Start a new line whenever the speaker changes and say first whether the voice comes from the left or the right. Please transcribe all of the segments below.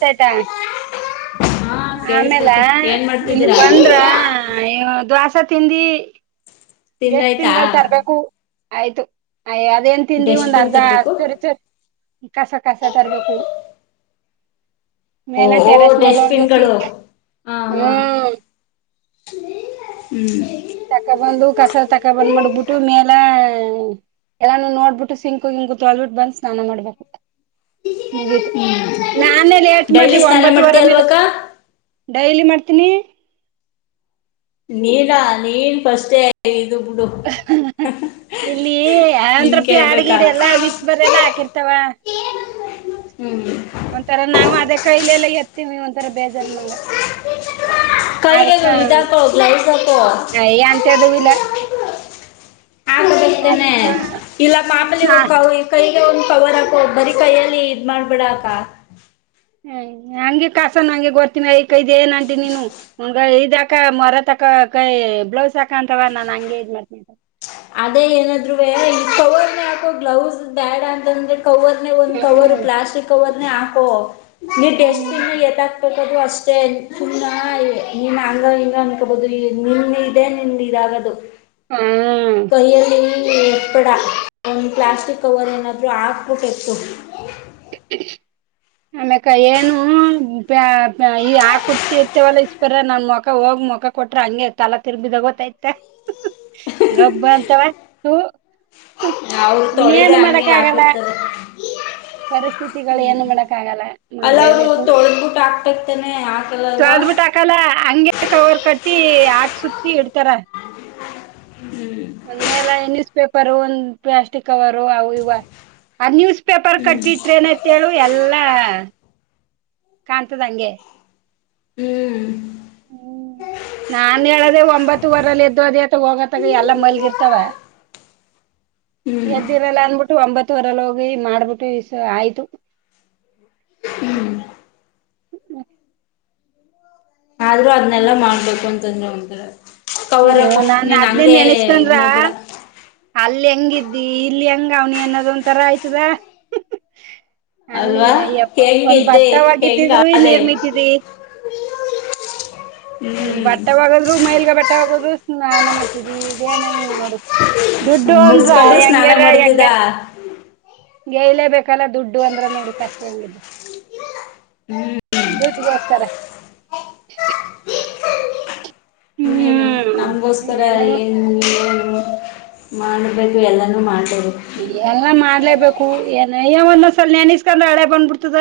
right: ಟಾಟಾ
left: ಹಾ
right: ಆಮೇಲೆ
left: ಕೇಳಿಸ್ತೈತೆ ಏನ್
right: ಇಲ್ಲಿ
left: ಮಾಡ್ತಿದ್ದೀರಾ
right: ಬಂದ್ರ ದ್ವಾಸ ತಿಂದಿ ಡಸ್ಟ್
left: ತಿಂದಾಯ್ತಾ
right: ತಿಂಗಳ ತರ್ಬೇಕು ಆಯ್ತು ಅಯ ಅದೇನ್ ತಿಂದಿ ಒಂದ್
left: ಡಸ್ಟ್ಬಿನ್
right: ಅರ್ಧ
left: ತರ್ಬೇಕು
right: ಚರಿ ಚರಿ ಕಸ ಕಸ ತರ್ಬೇಕು
left: ಓ
right: ಮೇಲೆ
left: ಓ
right: ಟೆರೆಸ್ ಮೇಲೆ ಹೋಗಿಸಿ
left: ಡಸ್ಟ್ಬಿನ್ಗಳು ಹಾ ಹಾ
right: ಹ್ಮ್
left: ಹ್ಮ್
right: ತಕ ಬಂದು ಕಸ ತಕ ಬಂದ್ ಮಡ್ಬಿಟ್ಟು ಮೇಲ ಎಲ್ಲಾನ ನೋಡ್ಬಿಟ್ಟು ಸಿಂಕೋಗಿಂ ಕುೂತ್ಲ್ಬಿಟ್ಟು ಬಂದು್ ಸ್ನಾನ ಮಾಡ್ಬೇಕು ಮುಗೀತು ನಾನೇ ಲೇಟ್
left: ಡೈಲಿ
right: ಮಾಡ್ದವಿ
left: ಸ್ನಾನ
right: ಒಂಬತ್ತು ವರ
left: ಮಾಡ್ತೀಯ
right: ಮೇಲೆ
left: ಅಲ್ವಕ್ಕ
right: ಡೈಲಿ ಮಾಡ್ತ [unintelligible]
left: ನೀನ್ ನೀನ್ ಫಸ್ಟ
right: ಇಲ್ಲಿ
left: ನಿನ್
right: ಆಂದ್ರಪ್ಪಿ
left: ಕೇಳ್ಬೇಕಾ
right: ಆಡಗಿಡ ಎಲ್ಲ ವಿಸ್ಪಿ ಬರೆ ಎಲ್ಲಾ ಹಾಕಿರ್ತಾವ [inaudible] [inaudible]
left: ಹ್ಮ್
right: ಒಂಥರ ನಾವ ಅದೇ ಕೈಲೆ ಎಲ್ಲ ಎತ್ತೀವಿ ಒಂಥರ ಬೇಜಾರ್ನಂಗ
left: ಕೈಗೆ ಇದಕೋ ಗ್ಲೌಸ್ ಹಾಕೋ
right: ಎಂತದು ಇಲ್ಲ
left: ಆಗ ಬಿಡ್ತೇನೆ
right: ಅದಕ್ಕ
left: ಇಲ್ಲ ಪಾಪಲಿ
right: ಸ್ನಾ
left: ಹಕ್ಕ ಕೈ ಒಂದ್ ಕವರ್ [unintelligible] ಅಪ್ ಬರಿ ಕೈಯಲ್ಲಿ ಇದ ಮಾಡ್ಬಿಡಾಕ
right: ಹಂಗೆ ಕಸ ಹಂಗೆ ಗರ್ತೀನಿ ಐ ಕ ಇದದು್ ಏನ್ಂಟಿ ನೀನು ಹಂಗ ಇದಾಕ ಮರತಕ ಕೈ ಬ್ಲೌಸ್ ಸಾಕಂತವ ನಾನ್ ಹಂಗೆ ಇದ್ ಮಾಡ್ತನ
left: ಅದೇ ಏನಾದ್ ಈ ಕವರ್ನ ಹಾಕೋ ಗ್ಲೌಸ್ ಬ್ಯಾಡ ಅಂತಂದ್ರೆ ಕವರ್ ಒಂದು ಕವರ್
right: ಹ್ಮ್
left: ಪ್ಲಾಸ್ಟಕ್ ಕವರ್ ಹಾಕೋ ನೀ
right: ಹ್ಮ್
left: ಡೆಸ್ಟ್ಬ ದು ಅಷ್ಟೇ ಚು ನಿನ್ ಅಂಗ ಇ ಅನ್ಕಬಹುದು ನಿನ್ ಇದೆ ನಿನ್ ಇದಾಗದು
right: ಹ್ಮ್
left: ಕೈ ಅಲ್ಲಿ ಎಪ್ಪಡ ಒಂದು ಪ್ಲಾಸ್ಟಿಕ್ ಕವರ್ ಏನಾದರೂ ಹಾಕ್ಬಿಟ್ಟೆತ್ತುು
right: [inaudible] [unintelligible] ಆಮ್ಯೇಕ ಏನು ಈ ಹಾಕ್ಬಿಡ್ತಿರ್ತೇವಲ್ಲ ಇಸ್ಪರ ನನ್ ಮಕ ಹೋಗ ಮುಖ ಕೊಟ್ರ ಹಂಗೆ ತಲಾ ತಿರ್ಬಿ ತಗೋತೈತೆ ಗಬ್ಬ ಅಂತವ [inaudible] [unintelligible]
left: ಅವರು ತೊಳಿದೆ
right: ಇನ್ನೇನು
left: ಹಂಗೆ
right: ಮಾಡಕ್ ಆಗಲ್ಲ
left: ಯಾಕಿರ್ತಾರೆ
right: ಪರಿಸ್ಥಿತಿಗಳು ಏನು ಮಾಡಡಕ್ ಆಗಲ್ಲ
left: ಅಲ್ಲ ಅವರು
right: ಮಾಡ್ಲೇಬೇಕು
left: ತೊಳೆದ್ಬಿಟ್ಟು ಹಾಕ್ಬೇಕ್ ತಾನೆ ಹಾಕಲ್ಲ ಅಲ್ವಾ
right: ಸದ್ ಬಿಟ್ಟ ಹಾಕಲ್ಲ ಹಂಗಗೆ ಕವರ್ ಕಟ್ಟಿ ಹಾಕ್ ಸುತ್ತಿ ಇಡ್ತಾರ
left: ಹ್ಮ್
right: ಒಂದ ಮೇಲೆ ನ್ಯೂಸ್ ಪೇಪರ್ ಒಂದ್ ಪ್ಲಾಸ್ಟಿಕ್ ಕವರು ಅವು ಇವ ಆ ನ್ಯೂಸ್ ಪೇಪರ್
left: ಹ್ಮ್
right: ಕಟ್ಟಿಟ್ರ ನತ್ತೇಳು ಎಲ್ಲಾ ಕಾಣ್ತದಂಗೆ
left: ಹ್ಮ್
right: ಹ್ಮ ನಾನ್ ಹೇಳದೆ ಒಂಬತ್ತು ವರಲ್ಲಿ ಎದ್ದ ಅದತ ಹೋಗತ್ತಗ ಎಲ್ಲಾ ಮಲ್ಗಿರ್ತವ
left: ಹ್ಮ್
right: ಎದ್ದಿರಲ್ಲ ಅನ್ಬಿಟ್ಟು ಒಂಬತ್ತ ವರಲ್ ಹೋಗಿ ಮಾಡ್ಬಿಟ್ಟು ಆಯ್ತು
left: ಹ್ಮ್ ಆದ್ರೂ ಅದನೆಲ್ಲಾ ಮಾಡ್ಬೇಕು ಅಂತಂದ್ರೆ ಒಥರ
right: ಇ ನಾನ ಅದ್ನಿಂದ
left: ಇದ್
right: ನೆನಸ್ಕೊಂಡ್ರ
left: ಮಾಡ್ಬೇಡ
right: ಅಲ್ಲಿ ಹೆಂಗಿದ್ದಿ ಇಲ್ಲಿ ಹೆಂಗ ಕಾವನಿ ಅನ್ನೋದ ಒಂ ತರ ಆಯ್ತದ ಅಲ್ಲಿ
left: ಅಲ್ವಾ
right: ಅಯ್ಯಪ್ಪ ಒಂದ್
left: ಹೆಂಗಿದ್ದೆ ಹೆಂಗ
right: ಭತ್ತವಾಗಿದ್ದಿದ್ರು
left: ಅದೇ
right: ನೀರ್ಮತಿದಿ ಹ
left: ಹ್ಮ್
right: ಬಟ್ಟವಾಗದ್ರು ಮೈಲ್ಗ ಬಟ್ಟವಾಗದ್ರುಾನ ಮಾಡ್ತಿದ್ವಿ ಇದೇನ ಹಿಂಗ ನೋಡ ದುಡ್ಡು ಅನ್ರ
left: ಮುಡ್ಸ್ಕೊಂಡ್ರು ಸ್ನಾನ
right: ಹೆಂಗಾರ
left: ಮಾಡ್ತಿದ್ದ
right: ಹೆಂಗಾರ ಗಯಲ ಬೇಕ ಕಲ್ಲ ದುಡ್ಡು ಅಂದ್ರ ನೋಡುಕ್ಷ್ಟ ಹೆಂಗಿದ
left: ಹ್ಮ್
right: ದೊಡ್ಡು ಗಸ್ಕಾರ
left: ಹ್ಮ ಏನು ನಮಗೋಸ್ಕರ
right: ಇನ್ನೇನು
left: ಏನ್ ಮಾಡಬೇಕು ಎಲ್ಲಾನೂ ಮಾಡ್
right: ಎಲ್ಲ ಮಾಡ್ಲೇಬೇಕು ಏನಯ್ಯ ಒಂದೊಂದ್ಸಲ ನೆನಸ್ಕೊಂಡ್ರೆ ಹಳೆ ಬಂದ್ಬಿಡ್ತದ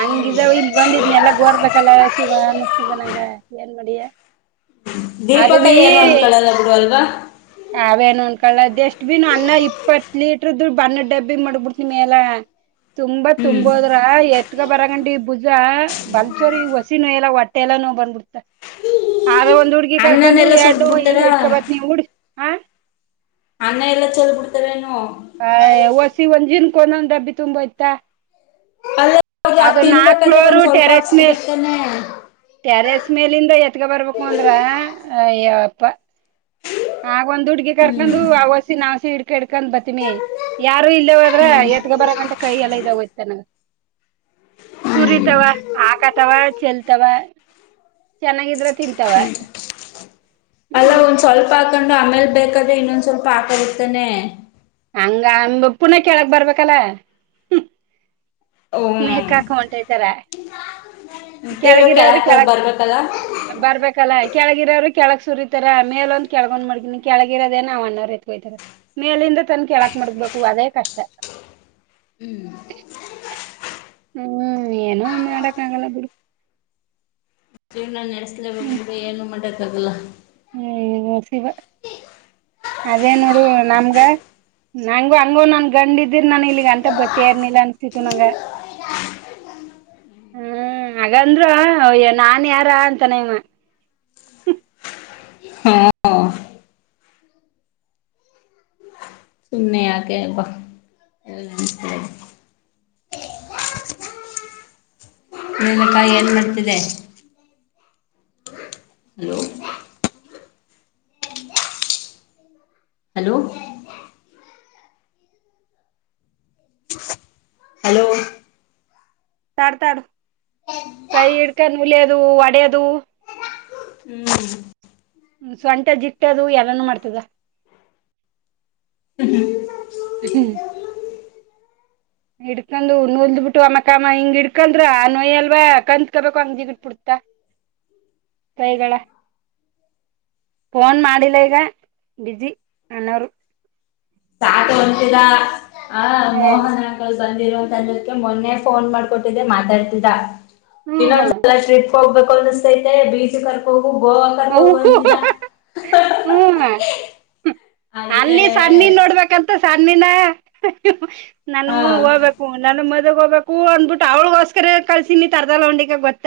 right: ಹಂಗಿದ ಇಲ್ ಬಂದಿದ್ನಿ ಎಲ್ಲ ಹರ್ಬೇಕಲ್ಲ ಸಿಗ ಅನ್ನಸ್ದ ನಂಗ ಏನ್ ಮಾಡಡಿಯ
left: ದೀಪಕ ಏನು ಅಂದ್ಕೊಳ್ಳಲ್ಲ ಬಿ ಅಲ್ವಾ
right: ಅವೇನು ಅಂದನ್ಕಳದ್ ಎಷ್ಟ್ ಬಿ ಅನ್ನ ಇಪ್ಪತ್ ಲೀಟರ್ ದುಡ್ ಬಣ್ಣ ಡಬ್ಬಿ ಮಾಡಡಬಿಟ್ಟ ನಿ ಎಲ್ಲ ತುಂಬಾ
left: ಹ್ಮ್
right: ತುಂಬೋದ್ರ ಎತ್ಗ ಬರಗಂಡಿ ಭುಜ ಬಲ್ಚೋರಿ ಹೊಸಿ ನೋಯ ಎಲ್ಲ ಹೊಟ್ಟೆ ಎಲ್ಲಾ ನೋ ಬಂದ್ಬಿಡ್ತ ಆದ ಒಂದ್ ಹುಡ್ಗಿ ಕರ್ಕೊಂಡು
left: ಅನ್ನನೆಲ್ಲ
right: ಎರಡು
left: ಸುರ್ದ್ ಬಿಡ್ತಾರ
right: ಎಡ್ ಕಬತ್ ನೀವುಡಿ
left: ಅನ್ನ ಎಲ್ಲಾ ಚಲ ಬಿಡ್ತವೇನು
right: ಹ ವಸಿ ಒಂದ ಜನ್ ಕ ಒಂದೊಂದ್ ಡಬ್ಬಿ ತುಂಬ ಆಯ್ತಾ
left: ಅಲ್ಲ ಅದ್
right: ಅದು ನಾಲ್ಕು
left: ತಿನ್ಬೇಕಾದ್ರೆ
right: ಫ್ಲೋರು
left: ಒಂದ್ ಸ್ವಲ್ಪ
right: ಟೆರಸ್ ಮೇ
left: ಹಾಕ್ಸ್ಕೊಬೇಕ್ ತಾನೆ
right: ಟ್ಯಾರಸ್ ಮೇಲಿಂದ ಎತ್ಗ ಬರ್ಬೇಕು ಅಂದ್ರ ಆಗ ಒಂದ್ ಹುಡ್ಗಿ
left: ಹ್ಮ್
right: ಕರ್ಕೊಂಡು ಅವಸ ನಸಿ ಹಿಡ್ಕ ಹಡ್ಕೊಂಡ್ ಬತ್ತ ಯಾರು ಇಲ್ಲವದ್ರೆ ಎತ್ಗ ಬರ ಗಂಟ ಕೈಯ ಎಲ್ಲ ಇದ ಹೋಗಯ್ತ ನನ ಸರಿ
left: ಹ್ಮ್
right: ಅವಾ ಆಕ ಅವಾ ಚಲ್ ಅವಾ ಚೆನ್ನಾಗಿದ್ರೆ ತಿಂತಾವ
left: ಅಲ್ಲ
right: ಹ್ಮ್
left: ಒಂದ್ ಸ್ವಲ್ಪ ಹಾಕೊಂಡು ಆಮೇಲ್ ಬೇಕಾದ್ರೆ ಇನ್ನೊಂದ್ ಸ್ವಲ್ಪ ಹಾಕದರ್ತಾನೆ
right: ಹಂಗ ಅಂದ ಪುನ ಕೇಳಕ್ ಬರ್ಬೇಕಲ್ಲ ಮ
left: ಹ್ಮ್
right: ಕಾಕ ಹೊಟತರ
left: ತಿರ್ಗಾ
right: ಕೆಳಗಿರವ್ರ
left: ಕೆಳಕ್
right: ಕೆಳ
left: ಬರ್ಬೇಕಲ್ಲ
right: ಬರ್ಬೇಕಲ್ಲ ಕೆಳಗಿರವ್ರ ಕೆಳಕ್ ಸುರಿತಾರ ಮೇಲೊಂದು ಕೆಳಗೊಂಡ್ ಮಾಡ್ಗಿನನಿ ಕೆಳಗಿರೋದೇನ ಅವ್ ಅಣಾರರ್ ಎತ್ಕೋಯತಾರ ಮೇಲಿಂದ ತನ್ ಕೆಳಕ್ ಮುಗ್ಬೇಕು ಅದೇ ಕಷ್ಟ
left: ಹ್ಮ್
right: ಹ್ಮ್ ಏನ ಮಾಡಕ್ ಆಗಲ್ಲ ಬಿಡು
left: ಜೀವನ ನಡೆಸ್ಲೇಬೇಕ
right: ಹ್ಮ್
left: ಅಂದ್ರೆ ಏನು ಮಾಡಕ್ಕಾಗಲ್ಲ
right: ಹ್ಮ್ ಶಿವ ಅದೇ ನೋಡು ನಮ್ಗ ನಂಗ ಹಂಗೋ ನನ್ ಗಂಡ್ ಇದಿದಿರ ನನ್ ಇಲ್ಲಿಗ್ ಅಂತ ಬತರ್ನಿಲ್ಲ ಅನ್ಸ್ತಿತ್ತು ನಂಗ ಹ್ಮ್ ಹಾಗಂದ್ಯ ನಾ ಯಾರ ಅಂತಾನಮ್ಮ [inaudible] [unintelligible]
left: ಹಾ ನ ಆಕ ಬ ನಲಕಾಯಿ ಏನ್ ಮಾಡ್ತಿದೆ ಹಲೋ ಹಲೋ ಹಲೋ
right: ತಾಡ್ತಾಡು ಕೈ ಇಡ್ಕ ನಲದು ಒಡದು ಹ್ಮ ಸೊಂಟ ಜಿಟ್ಟದು ಎಲ್ಲಾನೂ ಮಾಡ್ತದ
left: ಹ್ಮ್
right: ಹ್ಮ್ ಹಿಡ್ಕೊಂಡ್ ನೋಲ್್ ಬಿಟ್ಟು ಅಮ್ಮಕ್ಕಮ್ಮ ಹಿಂಗ ಹಿಡ್ಕಂದ್ರ ಆ ನೋಯ್ ಅಲ್ವಾ ಕಂದತ್ಕಬೇಕು ಹಂಗಿಗ ಇಟ್ಬಿ
left: ಹ್ಮ್
right: ಫೋನ್ ಮಾಡಿಲ್ಲ ಈಗ ಜಿ ಅನೋರು
left: ಆತ ಹೊಂಂತಿದ ಆ
right: ಏ
left: ಮೋಹನ್ ಆಗಲ್ ಬಿಕ್ಕೆ ಮೊನ್ನೆ ಫೋನ್ ಮಾಡ್ಕೊಟ್ಟಿದ್ದೆ ಮಾತಾಡ್ತರಾ
right: ಹ್ಮ್
left: ಇನ್ನೊಂದ್ಸಲ್ರಿಪ್ ಕರ್ ಹೋಗ್ಬೇಕು ಅಂದ ಸತೈತೆ ಬೀಚ್ ಕರ್ಕ ಹೋಗು ಗೋವಾ ಕರ್ಕ ಹೋಗು ಅಂತಿನ
right: ಹ್ಮ
left: ಅದಕ್ಕೆ
right: ಅಲ್ಲಿ ಸಣ್ಣಿ ನೋಡ್ಬೇಕಂತ ಸಣ್ಣಿನ ನಾನು
left: ಹಾ
right: ಹೋಗ್ಬೇಕು ನನ್ನ ಮ ಹೋಗಬೇಕು ಅಂದ್ಬಿಟ್ಟು ಅವ್ಳಗೋಸ್ಕರ ಕಲ್ಸಿನಿ ತರ್ದಲ್ಲ ಹಂಡಗ ಗೊತ್ತ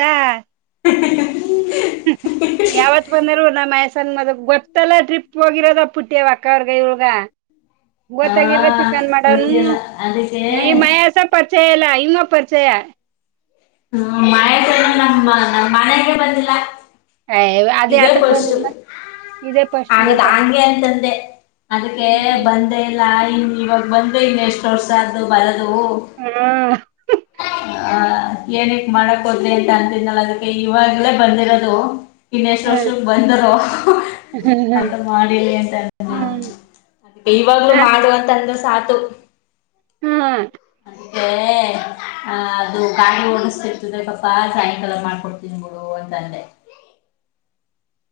right: ಯಾವತ್ ಬಂದರು ನಮ್ಮ ಮಯಸನ್ ಮದ ಗೊತ್ತಲ್ಲ ಟ್ರಿಪ್ ಹೋಗಿರೋ ಪುಟ್ಟಿಯ ಅಕ್ಕ ಅವ್ರಗ ಇಳಗ
left: ಹಾ
right: ಗೊತ್ತಾಗಿದ್ರ ಚಿಕನ್ ಮಾಡವನು
left: ಗೊತ್ತಿಲ್ಲ ಅದಕ್ಕೆ
right: ಈ ಮಯಾಸ ಪರಿಚೆ ಎಲ್ಲ ಹಂಗ ಪರಿಚಯ
left: ಹ್ಮ ಮಳೆ
right: ಹ್ಮ್
left: ನಮ್ ನಮ್ಮ್ ಮನೆಗೆ ಬಂದಿಲ್ಲ
right: ಹ ಅದೇ ಅತಕ್ಕೆ ಬಂದಿನಾ
left: ಹಾಗದು ಹಂಗೆ ಅಂತಂದೆ ಅದಕ್ಕೆ
right: ಹ್ಮ್
left: ಬಂದೆ ಇಲ್ಲ ಇನ್ ಇವಾಗ ಬಂದ್ರೆ ಇನ್ ಎಷ್ಟ್ ವರ್ಷ ಅ್ದು ಬರದು
right: ಹಾ
left: ಹ್ಮ ಏನಕ್ ಮಾಡಕ್ ಹೋದ್ಲಿ ಅಂತ ಅಂತಿದ್ನಲ್ಲ ಅದಕ್ಕೆ ಇವಾಗ್ಲೇ ಬಂದಿರೋದು ಇನ್ನೆಷ್ಟು
right: ಹ್ಮ್
left: ವರ್ಷಕ್ ಬಂದರುೋ ಅಂತ ಮಾಡಿಲಿ ಅಂತ ಅ
right: ಹ್ಮ್
left: ಅ ಇವಾಗ್ಲುೂ ಮಾಡುವ ಅಂತ ಅಂದ್ರೆ ಸಾಕು
right: ಹ್ಮ
left: ಹ್ ಅ ಅದು ಗಾಡಿ ಓಡಸ್ತಿ ಇರ್ತದೆ ಪಾಪಾ ಸಾಯಂಕಾಲ ಮಾಡ್ಕೊಡ್ತೀನ್ಿ ಬಿುಡು ಅಂತ ಅಲ್ಲೆ
right: [inaudible] [unintelligible]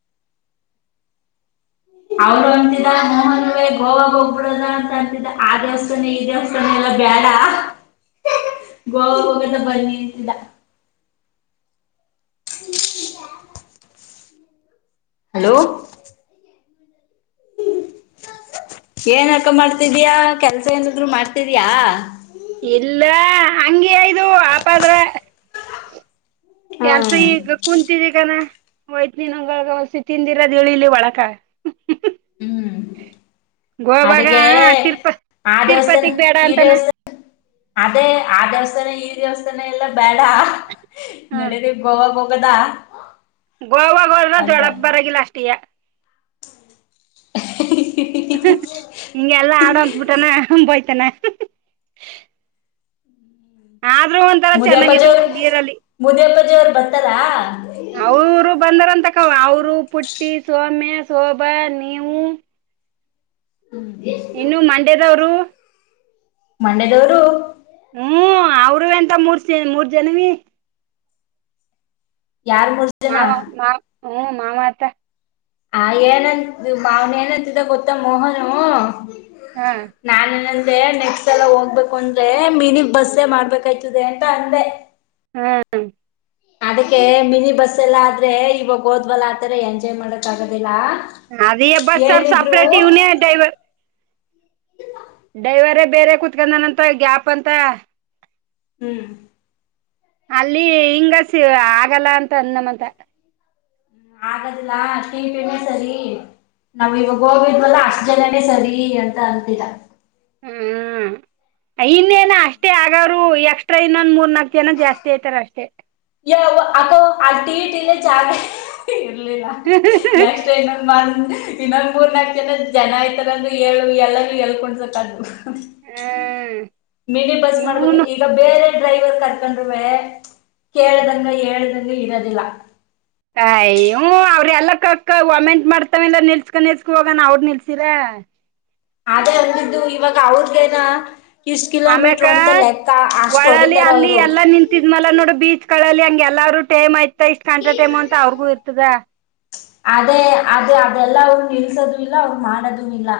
left: ಅವರು ಅಂತಿದ ಮೋಹನ್ವೇ ಗೋವಾಗ ಒೋಗಬ್ಬಿಡದ ಅಂತ ಅಂತಿದ ಆ ದೇವಸ್ಥಾನೇ ಈ ದೇವಸ್ಥಾನ ಎಲ್ಲ ಬ್ಯಾಡ
right: ಹ
left: ಗೋವಾಗೊಗೋಣ ಬನ್ನೀ ಅಂತಿದ್ದ
right: [inaudible] [unintelligible]
left: ಹಲೋ
right: [inaudible] [unintelligible]
left: ಏನ್ ಅಕ್ಕ ಮಾಡ್ತಿದ್ಯಾ ಕೆಲ್ಸ ಏನಾದ್ರು ಮಾಡ್ತಿದ್ಯಾ
right: ಇಲ್ಲ ಅಂಗೇ ಇದು ಆಪದ್ರ
left: ಹಾ
right: ಕೆಲ್ಸ ಈಗ ಕುೂಂತಿದ್ದೀಗಾನ ಹೋಯ್ತು ನೀನ್ಂಗಸಿ ತಿಂದಿರೋದು ಹೇಳಿಲ್ಲಿ ಒಳಕ
left: ಹ್ಮ್
right: ಗೋವಾಗ
left: ಅದಕ್ಕೆೇ
right: ತಿರ್ಪ
left: ಆ ದಿವಸ
right: ತಿರುಪತಿಗ್ ಬೇಡ
left: ಈ
right: ಅಂತಾನ
left: ದಿವಸ ಅದೇ ಆ ದೇವಸ್ಥಾನ ಈ ದೇವಸ್ಥಾನ ಎಲ್ಲ ಬೇಡ ನೆಡಿರಿ ಗೋವಾ ಗೊಗೋಣ ಬೇಡ
right: ಗೋವಾಗೋ ಹೋದ್ರ ಬೆಳಗ್ಗೆ ಬರಾಗಿಿಲ್ಲ ಅಷ್ಟ ಈಗ
left: [inaudible]
right: ಇಂಗ ಎಲ್ಲಾ ಆಡಕ್ಕ ಬಿಟನ ಬಯತನೆೆ ಚೆನ್ನಾಗಿತ್ತು
left: ಮುದಿಯಪ್ಪಾಜಿಯವರು
right: ನೀರಲ್ಲಿ
left: ಮುದಿಯಪ್ಪಾಜವರು ಬರ್ತಲ್ಲಾ
right: ಅವರು ಬಂದಾರ ಅಂತಕ್ಕ ಅವರು ಪುಟ್ಟಿ ಸೋಮೆ ಶೋಭ ನೀವು ಇನ್ನು ಮಂಡೇದವರು
left: ಮಂಡ್ಯದವರು
right: ಹ್ಮ್ ಅವರುೂ ಅಂತ ಮೂರ್ ಮೂರ್ ಜನವಿೀ
left: ಯಾರಿಗೆ ಹೊಡೆದಾರ.
right: ಹ್ಹು ಮಾಮತ.
left: ಆ ಏನಂತ ಮಾನ್ ಏನಂತಿದ್ದ ಗೊತ್ತ ಮೋಹನು.
right: ಹಾ
left: [unintelligible] ಆದ್ರೆ ನೆಕ್ಸ್ಟ್ ಸಲ ಹೋಗ್ಬೇಕು ಅಂದ್ರೆ ಮಿನಿ ಬಸ್ಸೇ ಮಾಡ್ಬೇಕಾಯ್ತದೆ ಅಂತ ಅಂದೆ.
right: ಹ್ಮ್
left: ಅದಕ್ಕೆ ಮಿನಿ ಬಸ್ ಎಲ್ಲ ಆದ್ರೆ ಇವಾಗ ಹೋದ್ವಲ್ಲ ಆತರ ಎಂಜಾಯ್ ಮಾಡಕ್ ಆಗದಿಲ್ಲ.
right: ಅದೇ ಬಸ್ ಸರ್ ಸಪರೆೇಟ್ ಯುವ್ನೆ ಡ್ರೈವರ್. ಡ್ರೈವರೇ ಬೇರೆ ಕುತ್ಕೊಂಡನಂತ ಗ್ಯಾಪ್ ಅಂತ.
left: ಹ್ಮ್
right: ಅಲ್ಲಿ ಹಿಂಗಸಿ ಆಗಲ್ಲ ಅಂತ ಅಂದನಂತ.
left: ಆಗದಿಲ್ಲ ಅದ್ಕೆ [unintelligible] ನಾವ ಇವಾಗ ಹೋಗಿದ್ವಲ್ಲ ಅಷ್ಟ್ ಜನನೇ ಸರಿ ಅಂತ ಅಂತಿದ್ದ.
right: ಹೂ. ಇನ್ನೇನ ಅಷ್ಟೇ ಆಗೋರು ಎಕ್ಸ್ಟ್ರಾ ಇನ್ನೊಂದ್ ಮೂರ್ ನಾಲ್ಕು ಜನ ಜಾಸ್ತಿ ಆಯ್ತಾರ ಅಷ್ಟೇ.
left: [unintelligible] ಇಲಿಲ್ಲ [unintelligible] ಮಾಡ ಇನ್ನೊಂದ ಮೂರ್ ನಾಕು ಜನ ಜನ ಐತಾರಂದ ಹೇಳು ಎಲ್ಲಾನು ಎಳ್ಕೊಂಡಸಕ್.
right: ಹ್ಮ
left: ಮಿನಿ ಬಸ್ ಮಾಡ್ಬೇಕ
right: ಇವನು
left: ಈಗ ಬೇರೆ ಡ್ರೈವರ್ ಕರ್ಕೊಂಡ್ರುವೆ ಕೇಳ್ದಂಗ ಹೇಳ್ದಂಗ ಇರೋದಿಲ್ಲ.
right: ಕಯ್ಯೂ ಅವ್ರೆಲ್ಲ ಕಕ್ಕ ಒಮೆಂಟ್ ಮಾಡ್ತವೆೆಲ್ಲ ನಿಲ್ಸ್ಕೊಂಡ ನಿಲ್ಸ್ಕೊಂಡು ಹೋಗಣ ಅವ್ರ ನಿಲ್ಸಿರ. ಹಾ
left: ಅದೇ ಅಂದಿದ್ದು ಇವಾಗ ಅವರಿಗೆನಾ.
right: ಆಮ್ಯೇಕ ಒಳಲಿ
left: ಹೊಡಿತಾರ
right: ಅಲ್ಲಿ
left: ಅವ್ರು
right: ಎಲ್ಲಾ ನಿಂತಿದ್ಮಲ್ಲ ನೋಡು ಬೀಚ್ ಕಳಲಿ ಅಂಗ. ಎಲ್ಲಾರೂ ಟೈಮ್ ಆಯ್ತ ಇಷ್ಟ್ ಗಂಟ ಟೈಮ್ ಅಂತ ಅವ್ರಿಗೂ ಇರ್ತದ.
left: ಅದೇ ಅದೇ ಅದೆಲ್ಲ ಅವನು ನಿಲ್ಸದು ಇಲ್ಲ ಅವ್ರ ಮಾಡದು ಇಲ್ಲ.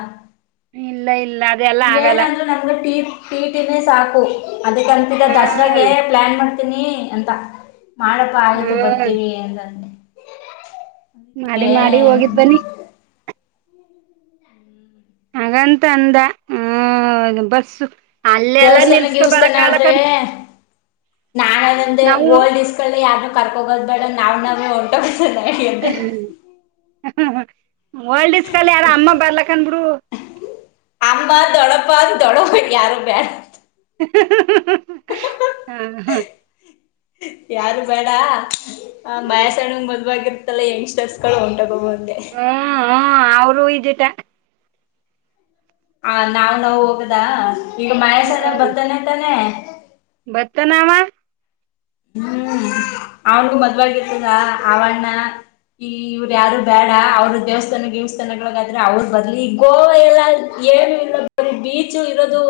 right: ಇಲ್ಲ ಇಲ್ಲ ಅದೆಲ್ಲಾ
left: ಈಗ
right: ಆಗಲ್ಲ
left: ನಂದ್ರರು ನಂಗ್ ಟೀಮ್ ಟಿಟಿನೇ ಸಾಕು ಅದಕ್ಕಂತಿದ ದಸರಾಗೆ
right: ಹ್ಮ್
left: ಪ್ಲಾನ್ ಮಾಡ್ತೀನಿ ಅಂತ. ಮಾಡಪ್ಪ ಆಯ್ತು
right: ಹ್ಮ್
left: ಬರ್ತೀವಿ ಅಂತಂದೆ.
right: ಮಾಡಿ
left: ಏ
right: ಮಾಡಿ ಹೋಗಿದ್ ಬನ್ನಿ. ಹಾಗಂತ ಅಂದ ಆ ಅದು ಬಸ್ಸು. ಅಲ್ಲೆಲ್ಲಾ
left: ದೇವಸ್ಥಾನ
right: ನಿಲ್ಸ್ಕೊ ಬರ ಕಾಲಕ್ಕಂತ.
left: ನಾನು ಅದೇ ಅಂದೇ ಓಲ್ಡ್ ದಿಸ್ ಯಾರು ಕರ್ಕೊಂಡು ಹೋಗೋದು ಬೇಡ ನಾವ್ ನಾವೇ ಹೊಂಟೋಗ
right: ವಲ್ಡ್ ಇಸ್ಕಲ್ ಯಾರ ಅಮ್ಮ ಬರ್ಲಕಣ ಬಿಡು.
left: ಅಮ್ಮ ದೊಡ್ಡಪ್ಪ ದೊಡ್ಡಮ್ಮ ಯಾರು ಬ್ಯಾಡ
right: ಹಾ ಹ
left: ಯಾರು ಬೇಡ
right: ಹ್ಮ್
left: ಬಯಾಸಣಂಗ ಮದ್ವಾಗಿರ್ತ್ತಲ್ಲ ಯಂಗ್ಸ್ಟರ್ಸ್ಗಳು ಉಂಟಾಗಬಹುದು ಅಂದೆ
right: ಹ್ಮ್ [inaudible]
left: ಆ ನಾವ್ ನಾವ ಹೋಗದ ಈಗ ಮಹೇಶ್ ಅಣ್ಣ ಬರ್ತಾನೆ ತಾನೆ.
right: ಬರ್ತಾನ ಅವ.
left: ಹ್ಮ್ ಅವನ್ಗೂ ಮದ್ವ ಆಗಿ ಇರ್ತದ ಅವಣ್ಣ. ಈ ಇವ್ರ ಯಾರು ಬೇಡ ಅವ್ರ ದೇವಸ್ಥಾನ ದೇವ್ಸ್ಥಾನಗಳಗಾದ್ರೆ ಅವ್ರ ಬಲ್ರಿ ಈ ಗೋವಾ ಎಲ್ಲ. ಏನು ಇಲ್ಲ ಬರೇ ಬೀಚು ಇರೋದು.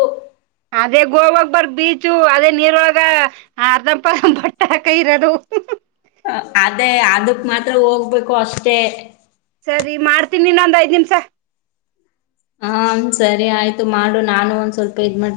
right: ಅದೇ ಗೋವಾಗ ಬರ್ ಬೀಚು ಅದೇ ನೀರ್ವಾಗ ಅರ್ದಪ್ಪ ಪರದಂ ಬಟ್ಟೆ ಹಾಕ್ಕೊಂಡ್ ಇರೋದು. [unintelligible]
left: ಅದೇ ಅದಕ್ ಮಾತ್ರ ಹೋಗ್ಬೇಕು ಅಷ್ಟೇ.
right: ಸರಿ ಮಾಡ್ತೀನಿನ್ನೊಂದ್ ಐದ್ ನಿಮ್ಸ.
left: ಹ ಸರಿ ಆಯ್ತು ಮಾಡು ನಾನು ಒಂದ್ ಸ್ವಲ್ಪ ಇದ್ ಮಾಡ್ತಿ